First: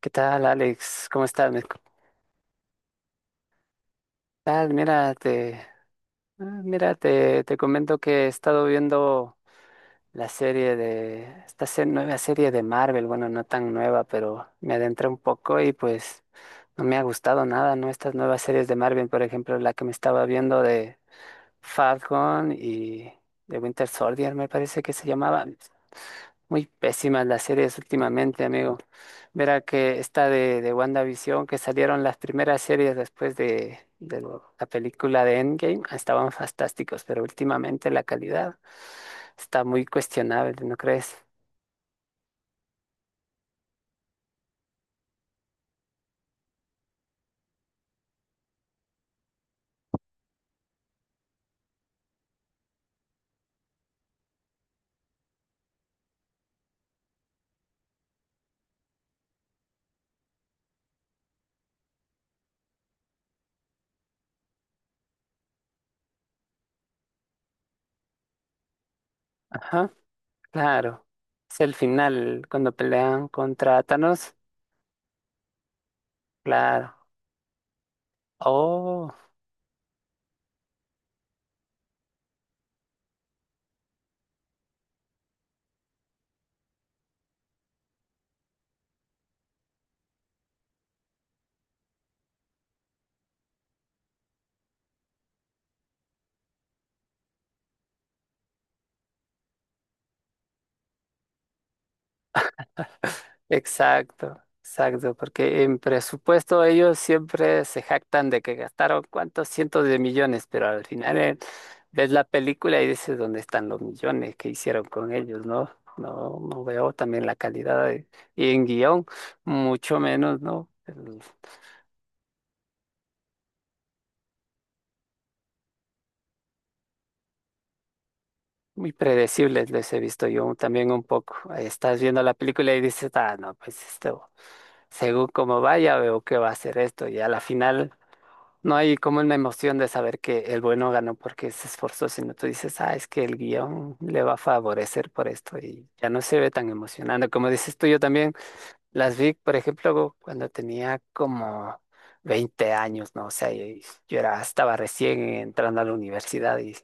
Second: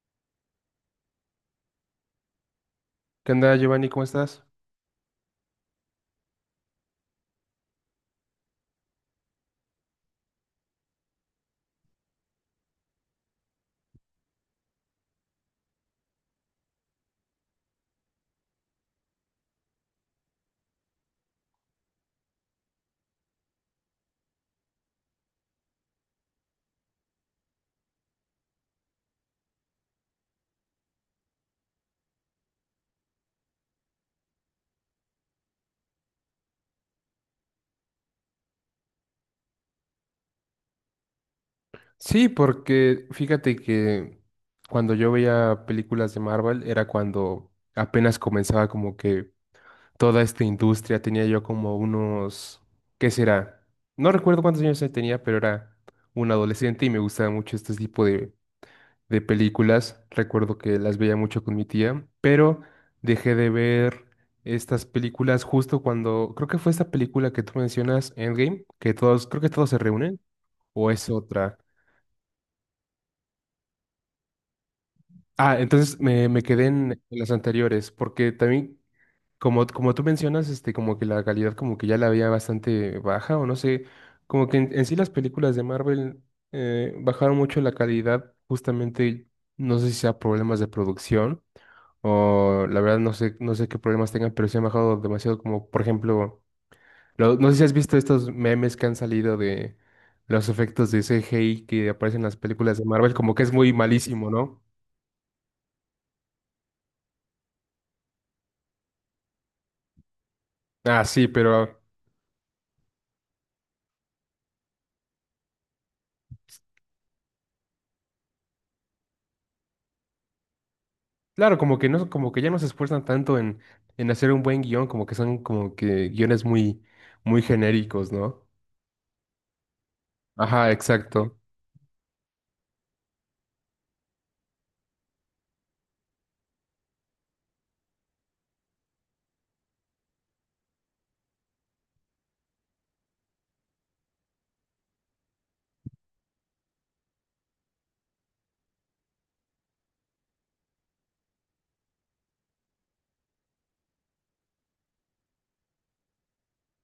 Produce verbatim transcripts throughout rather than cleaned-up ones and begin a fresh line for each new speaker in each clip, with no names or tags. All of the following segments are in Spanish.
¿Qué tal, Alex? ¿Cómo estás? Me- ¿Qué
¿Qué onda, Giovanni? ¿Cómo estás?
tal? Mira, te, ah, mira, te, te comento que he estado viendo la serie de, esta se- nueva serie de Marvel, bueno, no tan nueva, pero me adentré un poco y pues no me ha gustado nada, ¿no? Estas nuevas series de Marvel, por ejemplo, la que me estaba viendo de Falcon y de Winter Soldier, me parece que se llamaba. Muy pésimas las series últimamente, amigo. Verá que esta de, de WandaVision, que salieron las primeras series después de, de lo- la película de Endgame, estaban fantásticos, pero últimamente la calidad está muy cuestionable, ¿no crees?
Sí, porque fíjate que cuando yo veía películas de Marvel era cuando apenas comenzaba como que toda esta industria, tenía yo como unos, ¿qué será? No recuerdo cuántos años tenía, pero era un adolescente y me gustaba mucho este tipo de, de películas. Recuerdo que las veía mucho con mi tía, pero dejé de ver estas películas justo cuando, creo que fue esta película que tú mencionas, Endgame, que todos, creo que todos se
Ajá,
reúnen. ¿O
claro.
es otra?
Es el final, cuando pelean contra Thanos,
Ah, entonces me, me quedé en,
claro.
en las anteriores, porque también,
Oh.
como, como tú mencionas, este, como que la calidad como que ya la había bastante baja, o no sé, como que en, en sí las películas de Marvel eh, bajaron mucho la calidad, justamente, no sé si sea problemas de producción, o la verdad no sé, no sé qué problemas tengan, pero sí han bajado demasiado, como por ejemplo, lo- no sé si has visto estos memes que han salido de los efectos de C G I que aparecen en las películas de Marvel, como que es muy malísimo,
Exacto,
¿no?
exacto, porque en presupuesto ellos siempre se jactan de que gastaron cuántos cientos de millones, pero al
Ah,
final
sí,
eh,
pero
ves la película y dices dónde están los millones que hicieron con ellos, ¿no? No, no veo también la calidad de- y en guión, mucho menos, ¿no? El-
claro, como que no, como que ya no se esfuerzan tanto en, en, hacer un buen guión, como que son como que guiones muy, muy genéricos, ¿no?
Muy predecibles les he visto yo
Ajá,
también un poco.
exacto.
Ahí estás viendo la película y dices, ah, no, pues esto, según cómo vaya, veo que va a ser esto, y a la final. No, hay como una emoción de saber que el bueno ganó porque se esforzó, sino tú dices, ah, es que el guión le va a favorecer por esto y ya no se ve tan emocionante. Como dices tú, yo también las vi, por ejemplo, cuando tenía como veinte años, ¿no? O sea, y- yo era, estaba recién entrando a la universidad y,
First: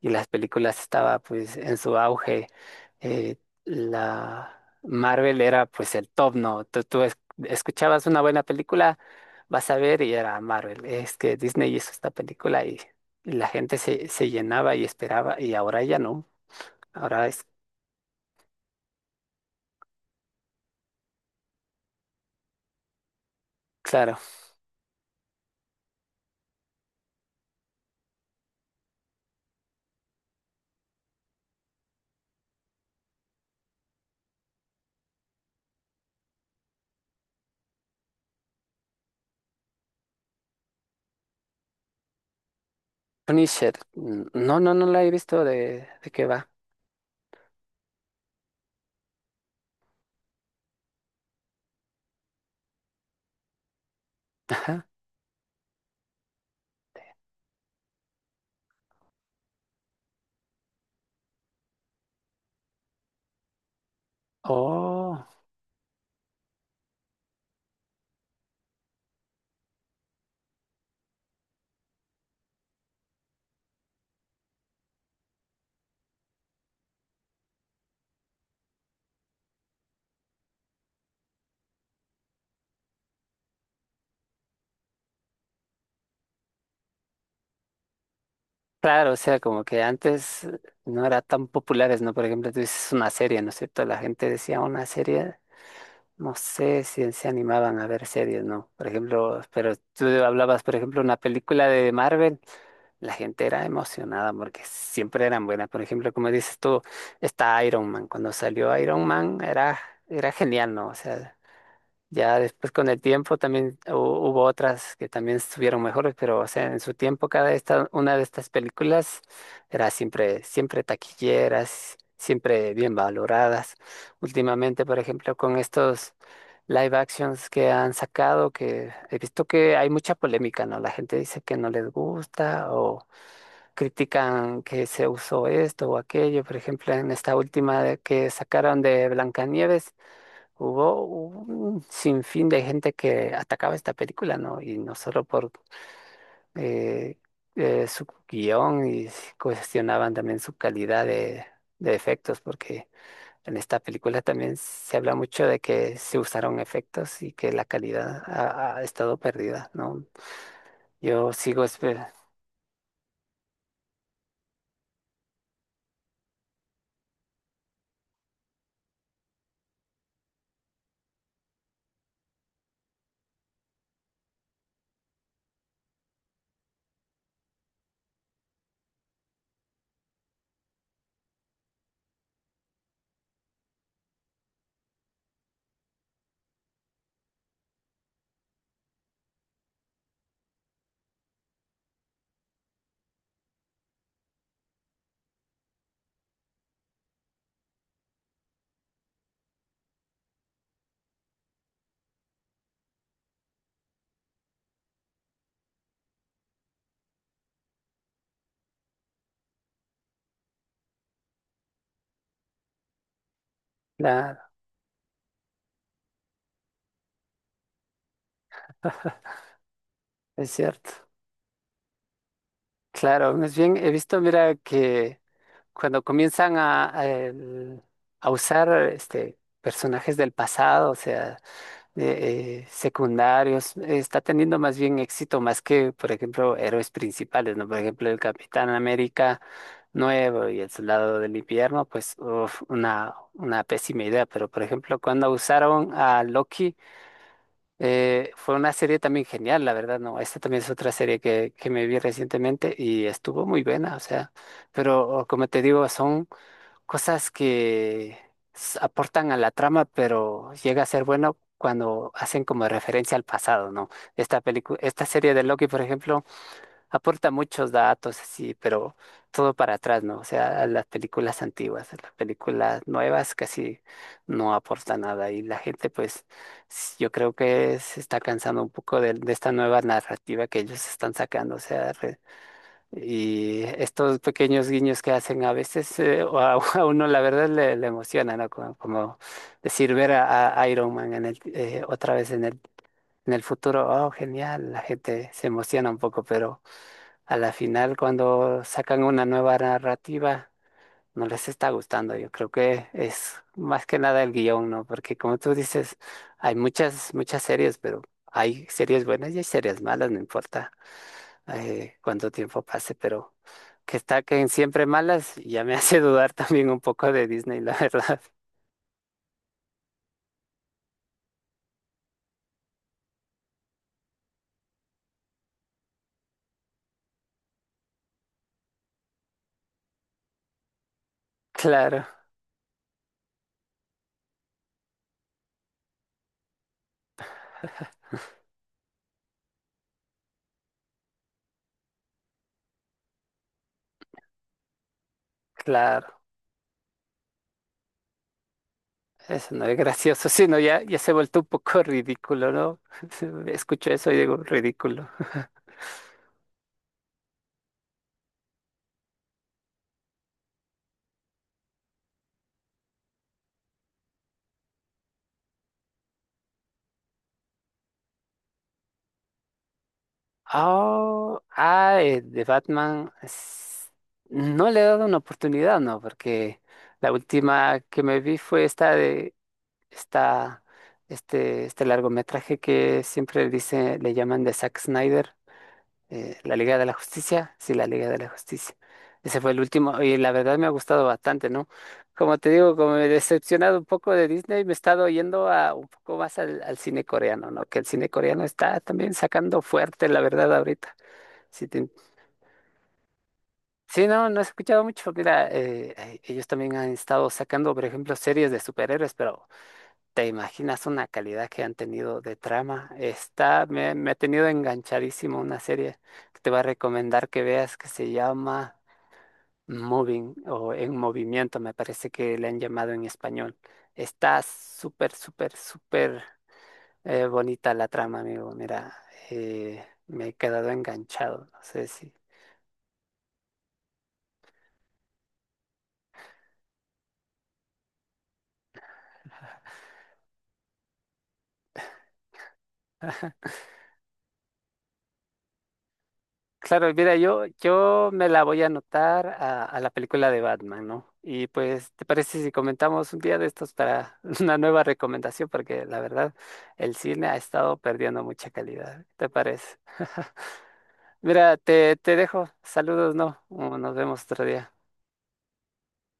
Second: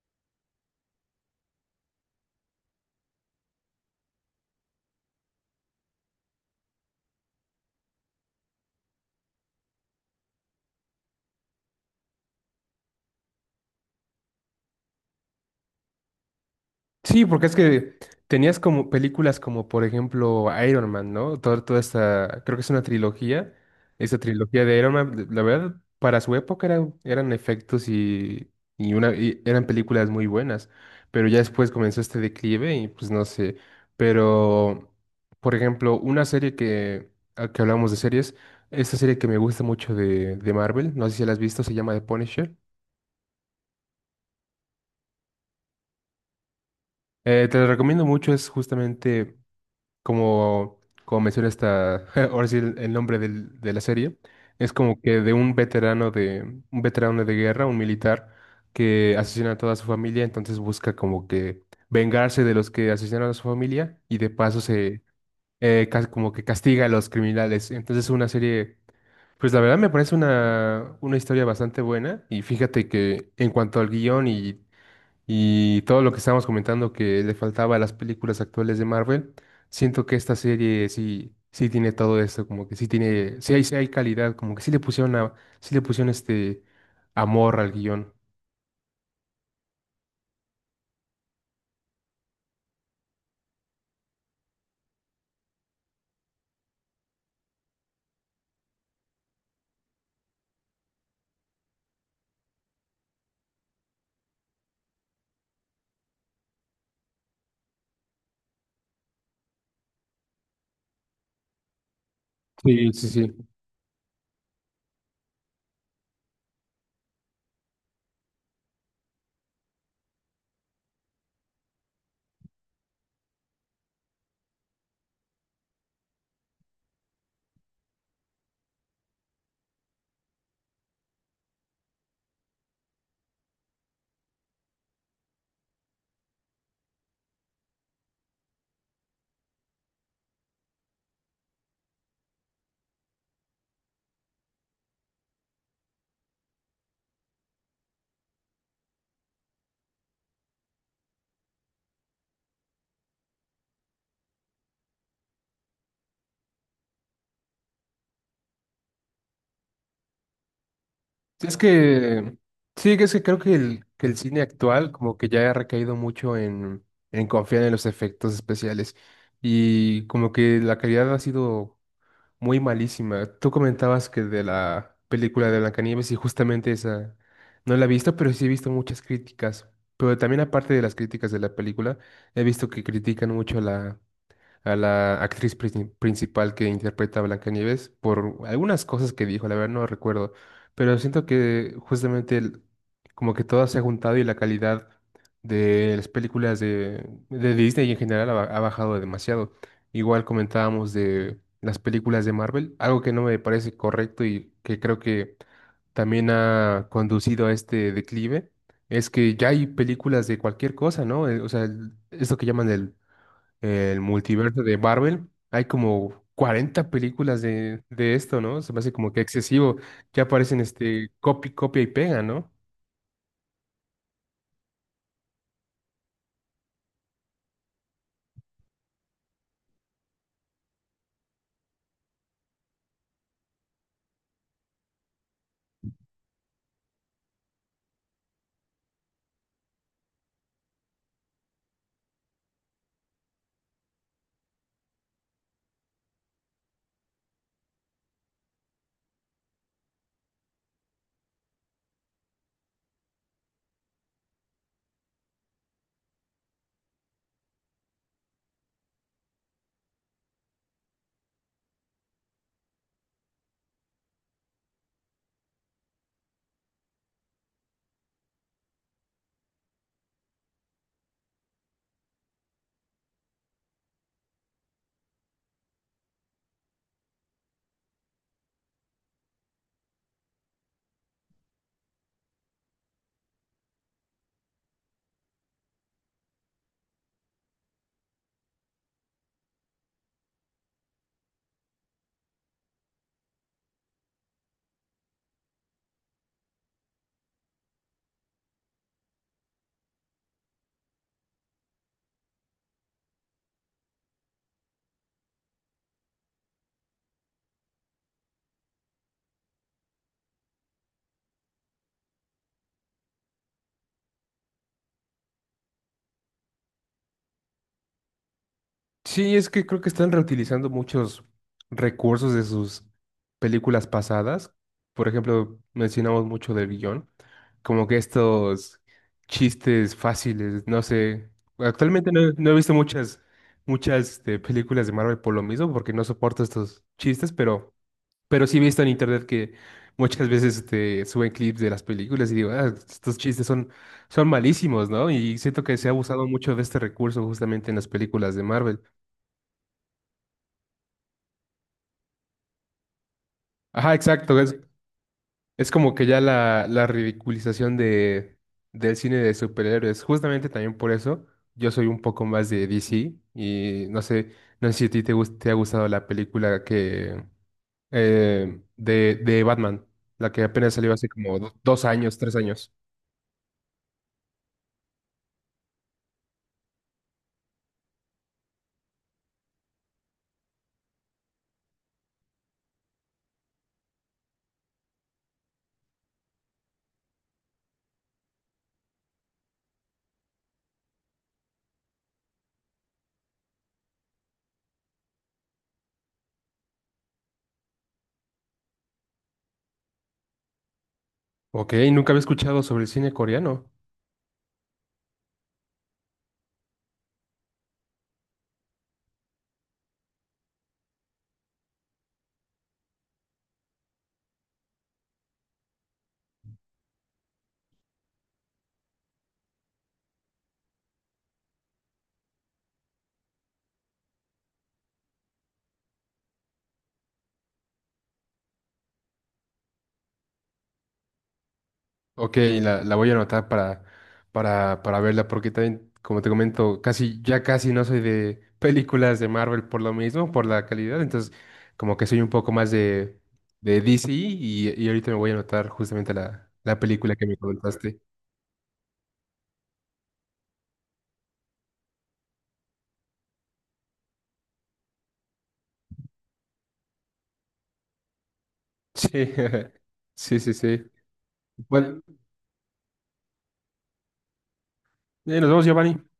y las películas estaba pues en su auge. Eh, la Marvel era pues el top, ¿no? Tú, tú es- escuchabas una buena película, vas a ver y era Marvel. Es que Disney hizo esta película y, y la gente se, se llenaba y esperaba y ahora ya no.
Sí,
Ahora es,
porque es que tenías como películas como por ejemplo Iron Man, ¿no? Toda, toda esta, creo que es una trilogía,
claro,
esa trilogía de Iron Man, la verdad, para su época eran, eran efectos y, y una, y eran películas muy buenas, pero ya después comenzó este declive y pues no sé, pero por ejemplo, una serie que, a que hablamos de series, esta serie que me gusta mucho de, de Marvel, no sé si la has visto, se llama The Punisher.
Punisher. n- No, no, no la he visto de, de qué va.
Eh, te la recomiendo mucho, es justamente como, como menciona esta, ahora sí el, el nombre del- de la serie, es
Ajá.
como que de un veterano de, un veterano de guerra, un militar, que asesina a toda su familia, entonces busca como que vengarse de los que asesinaron a su familia y de paso se,
Oh,
eh, cas- como que castiga a los criminales. Entonces es una serie, pues la verdad me parece una, una historia bastante buena y fíjate que en cuanto al guión y y todo lo que estábamos comentando que le faltaba a las películas actuales de Marvel, siento que esta serie sí, sí tiene todo esto, como que sí tiene, sí hay, sí hay calidad, como que sí le pusieron a, sí le pusieron este amor al guión.
claro, o sea, como que antes no eran tan populares, ¿no? Por ejemplo, tú dices una serie, ¿no es cierto? La gente decía una serie. No sé si se animaban a ver series, ¿no? Por ejemplo, pero tú hablabas, por ejemplo, una película de Marvel, la gente era emocionada porque siempre eran buenas. Por ejemplo, como dices tú, está Iron Man. Cuando salió Iron Man era, era genial, ¿no? O sea. Ya después con
Sí,
el
sí,
tiempo
sí.
también hu- hubo otras que también estuvieron mejores, pero o sea, en su tiempo cada esta, una de estas películas era siempre, siempre taquilleras, siempre bien valoradas. Últimamente, por ejemplo, con estos live actions que han sacado, que he visto que hay mucha polémica, ¿no? La gente dice que no les gusta o critican que se usó esto o aquello. Por ejemplo, en esta última de- que sacaron de Blancanieves. Hubo un sinfín de gente que atacaba esta película, ¿no? Y no solo por eh, eh, su guión y s- cuestionaban también su calidad de, de efectos, porque en esta película también se habla mucho de que se usaron efectos y que la calidad ha, ha estado perdida, ¿no? Yo
Es
sigo esperando.
que, sí, es que creo que el, que el cine actual como que ya ha recaído mucho en, en confiar en los efectos especiales y como que la calidad ha sido muy malísima. Tú comentabas que de la película de Blancanieves y justamente esa no la he visto, pero sí he visto muchas críticas. Pero también aparte de las críticas de la película, he visto que critican mucho la a la actriz princi- principal que interpreta a Blancanieves por algunas cosas que dijo, la verdad no recuerdo, pero siento que justamente el- como que todo se ha juntado y la calidad de las películas de, de Disney en general ha, ba- ha bajado demasiado. Igual comentábamos de las películas de Marvel, algo que no me parece correcto y que creo que también ha conducido a este declive. Es que ya hay películas de cualquier cosa, ¿no? Eh, O sea, el- esto que llaman el el multiverso de Marvel. Hay como cuarenta películas de, de esto, ¿no? Se me hace como que excesivo. Ya
Es
aparecen
cierto.
este copy, copia y pega, ¿no?
Claro, más bien he visto, mira, que cuando comienzan a, a el- a usar este, personajes del pasado, o sea, eh, eh, secundarios, está teniendo más bien éxito más que, por ejemplo, héroes principales, ¿no? Por ejemplo, el Capitán América nuevo y el Soldado del Invierno, pues, uf, una, una pésima idea, pero por ejemplo, cuando usaron a Loki, eh, fue una serie también genial, la verdad, ¿no? Esta también es otra serie que, que me vi recientemente y estuvo muy buena, o sea, pero como te digo, son cosas que s- aportan a la trama, pero llega a ser bueno cuando hacen como referencia al pasado, ¿no? Esta película, esta serie de Loki, por ejemplo, aporta muchos datos así, pero todo para atrás, ¿no? O sea, a las películas antiguas, a las películas nuevas casi no aporta nada y la gente, pues, s- yo creo que se está cansando un poco de, de esta nueva narrativa que ellos están sacando, o sea, y estos pequeños guiños que hacen a veces eh, o a, a uno la verdad le, le emociona, ¿no? Como, como decir ver a, a Iron Man en el, eh, otra vez en el, en el futuro, oh, genial, la gente se emociona un poco, pero a la final cuando sacan una nueva narrativa no les está gustando. Yo creo que es más que nada el guión, ¿no? Porque como tú dices, hay muchas, muchas series, pero hay series buenas y hay series malas, no importa eh, cuánto tiempo pase, pero que está que en siempre malas ya me hace dudar también un poco de Disney, la verdad.
Sí, es que creo que están reutilizando muchos recursos de sus películas pasadas. Por ejemplo, mencionamos mucho del guión, como que estos chistes fáciles, no sé.
Claro,
Actualmente no, no he visto muchas, muchas este, películas de Marvel por lo mismo, porque no soporto estos chistes, pero Pero sí he visto en internet que muchas veces este, suben clips de las películas y digo, "Ah, estos chistes son, son malísimos, ¿no? Y siento que se ha
claro.
abusado mucho de este recurso justamente en las películas de Marvel.
Eso no es gracioso, sino ya, ya se ha vuelto un poco ridículo, ¿no? Escucho
Ajá,
eso y digo,
exacto. Es,
ridículo.
es como que ya la, la, ridiculización de, del cine de superhéroes. Justamente también por eso yo soy un poco más de D C y no sé, no sé si a ti te, gus- te ha gustado la película que eh, de, de Batman, la que apenas salió hace como
Oh,
do- dos
ah,
años,
eh,
tres
de
años.
Batman. es- No le he dado una oportunidad, ¿no? Porque la última que me vi fue esta de esta, este, este largometraje que siempre dice, le llaman de Zack Snyder. Eh, la Liga de la Justicia, sí, la Liga de la Justicia. Ese fue el último y la verdad me ha gustado bastante, ¿no? Como te digo, como me he decepcionado un poco de Disney, me he estado yendo a un poco más al, al cine coreano, ¿no? Que el cine coreano está también sacando fuerte, la verdad, ahorita. Sí,
Ok,
te-
nunca había escuchado sobre el cine coreano.
sí, no, no he escuchado mucho. Mira, eh, eh, ellos también han estado sacando, por ejemplo, series de superhéroes, pero ¿te imaginas una calidad que han tenido de trama? Está, me, me ha tenido enganchadísimo una serie que te voy a recomendar que veas que se llama Moving o En Movimiento, me parece que le han llamado en español. Está súper, súper, súper eh, bonita la trama, amigo. Mira, eh, me he quedado enganchado. No sé si
Ok, la, la voy a anotar para, para, para, verla, porque también, como te comento, casi, ya casi no soy de películas de Marvel por lo mismo, por la calidad. Entonces, como que soy un poco más de, de, D C y, y ahorita me voy a anotar justamente la, la
claro, mira,
película que me
yo,
comentaste.
yo me la voy a anotar a, a la película de Batman, ¿no? Y pues, ¿te parece si comentamos un día de estos para una nueva recomendación? Porque la verdad, el cine ha estado perdiendo mucha calidad. ¿Qué
Sí,
te parece?
sí, sí, sí.
Mira, te,
Bueno,
te dejo. Saludos, ¿no? Nos vemos otro día.
eh, nos vemos, Giovanni.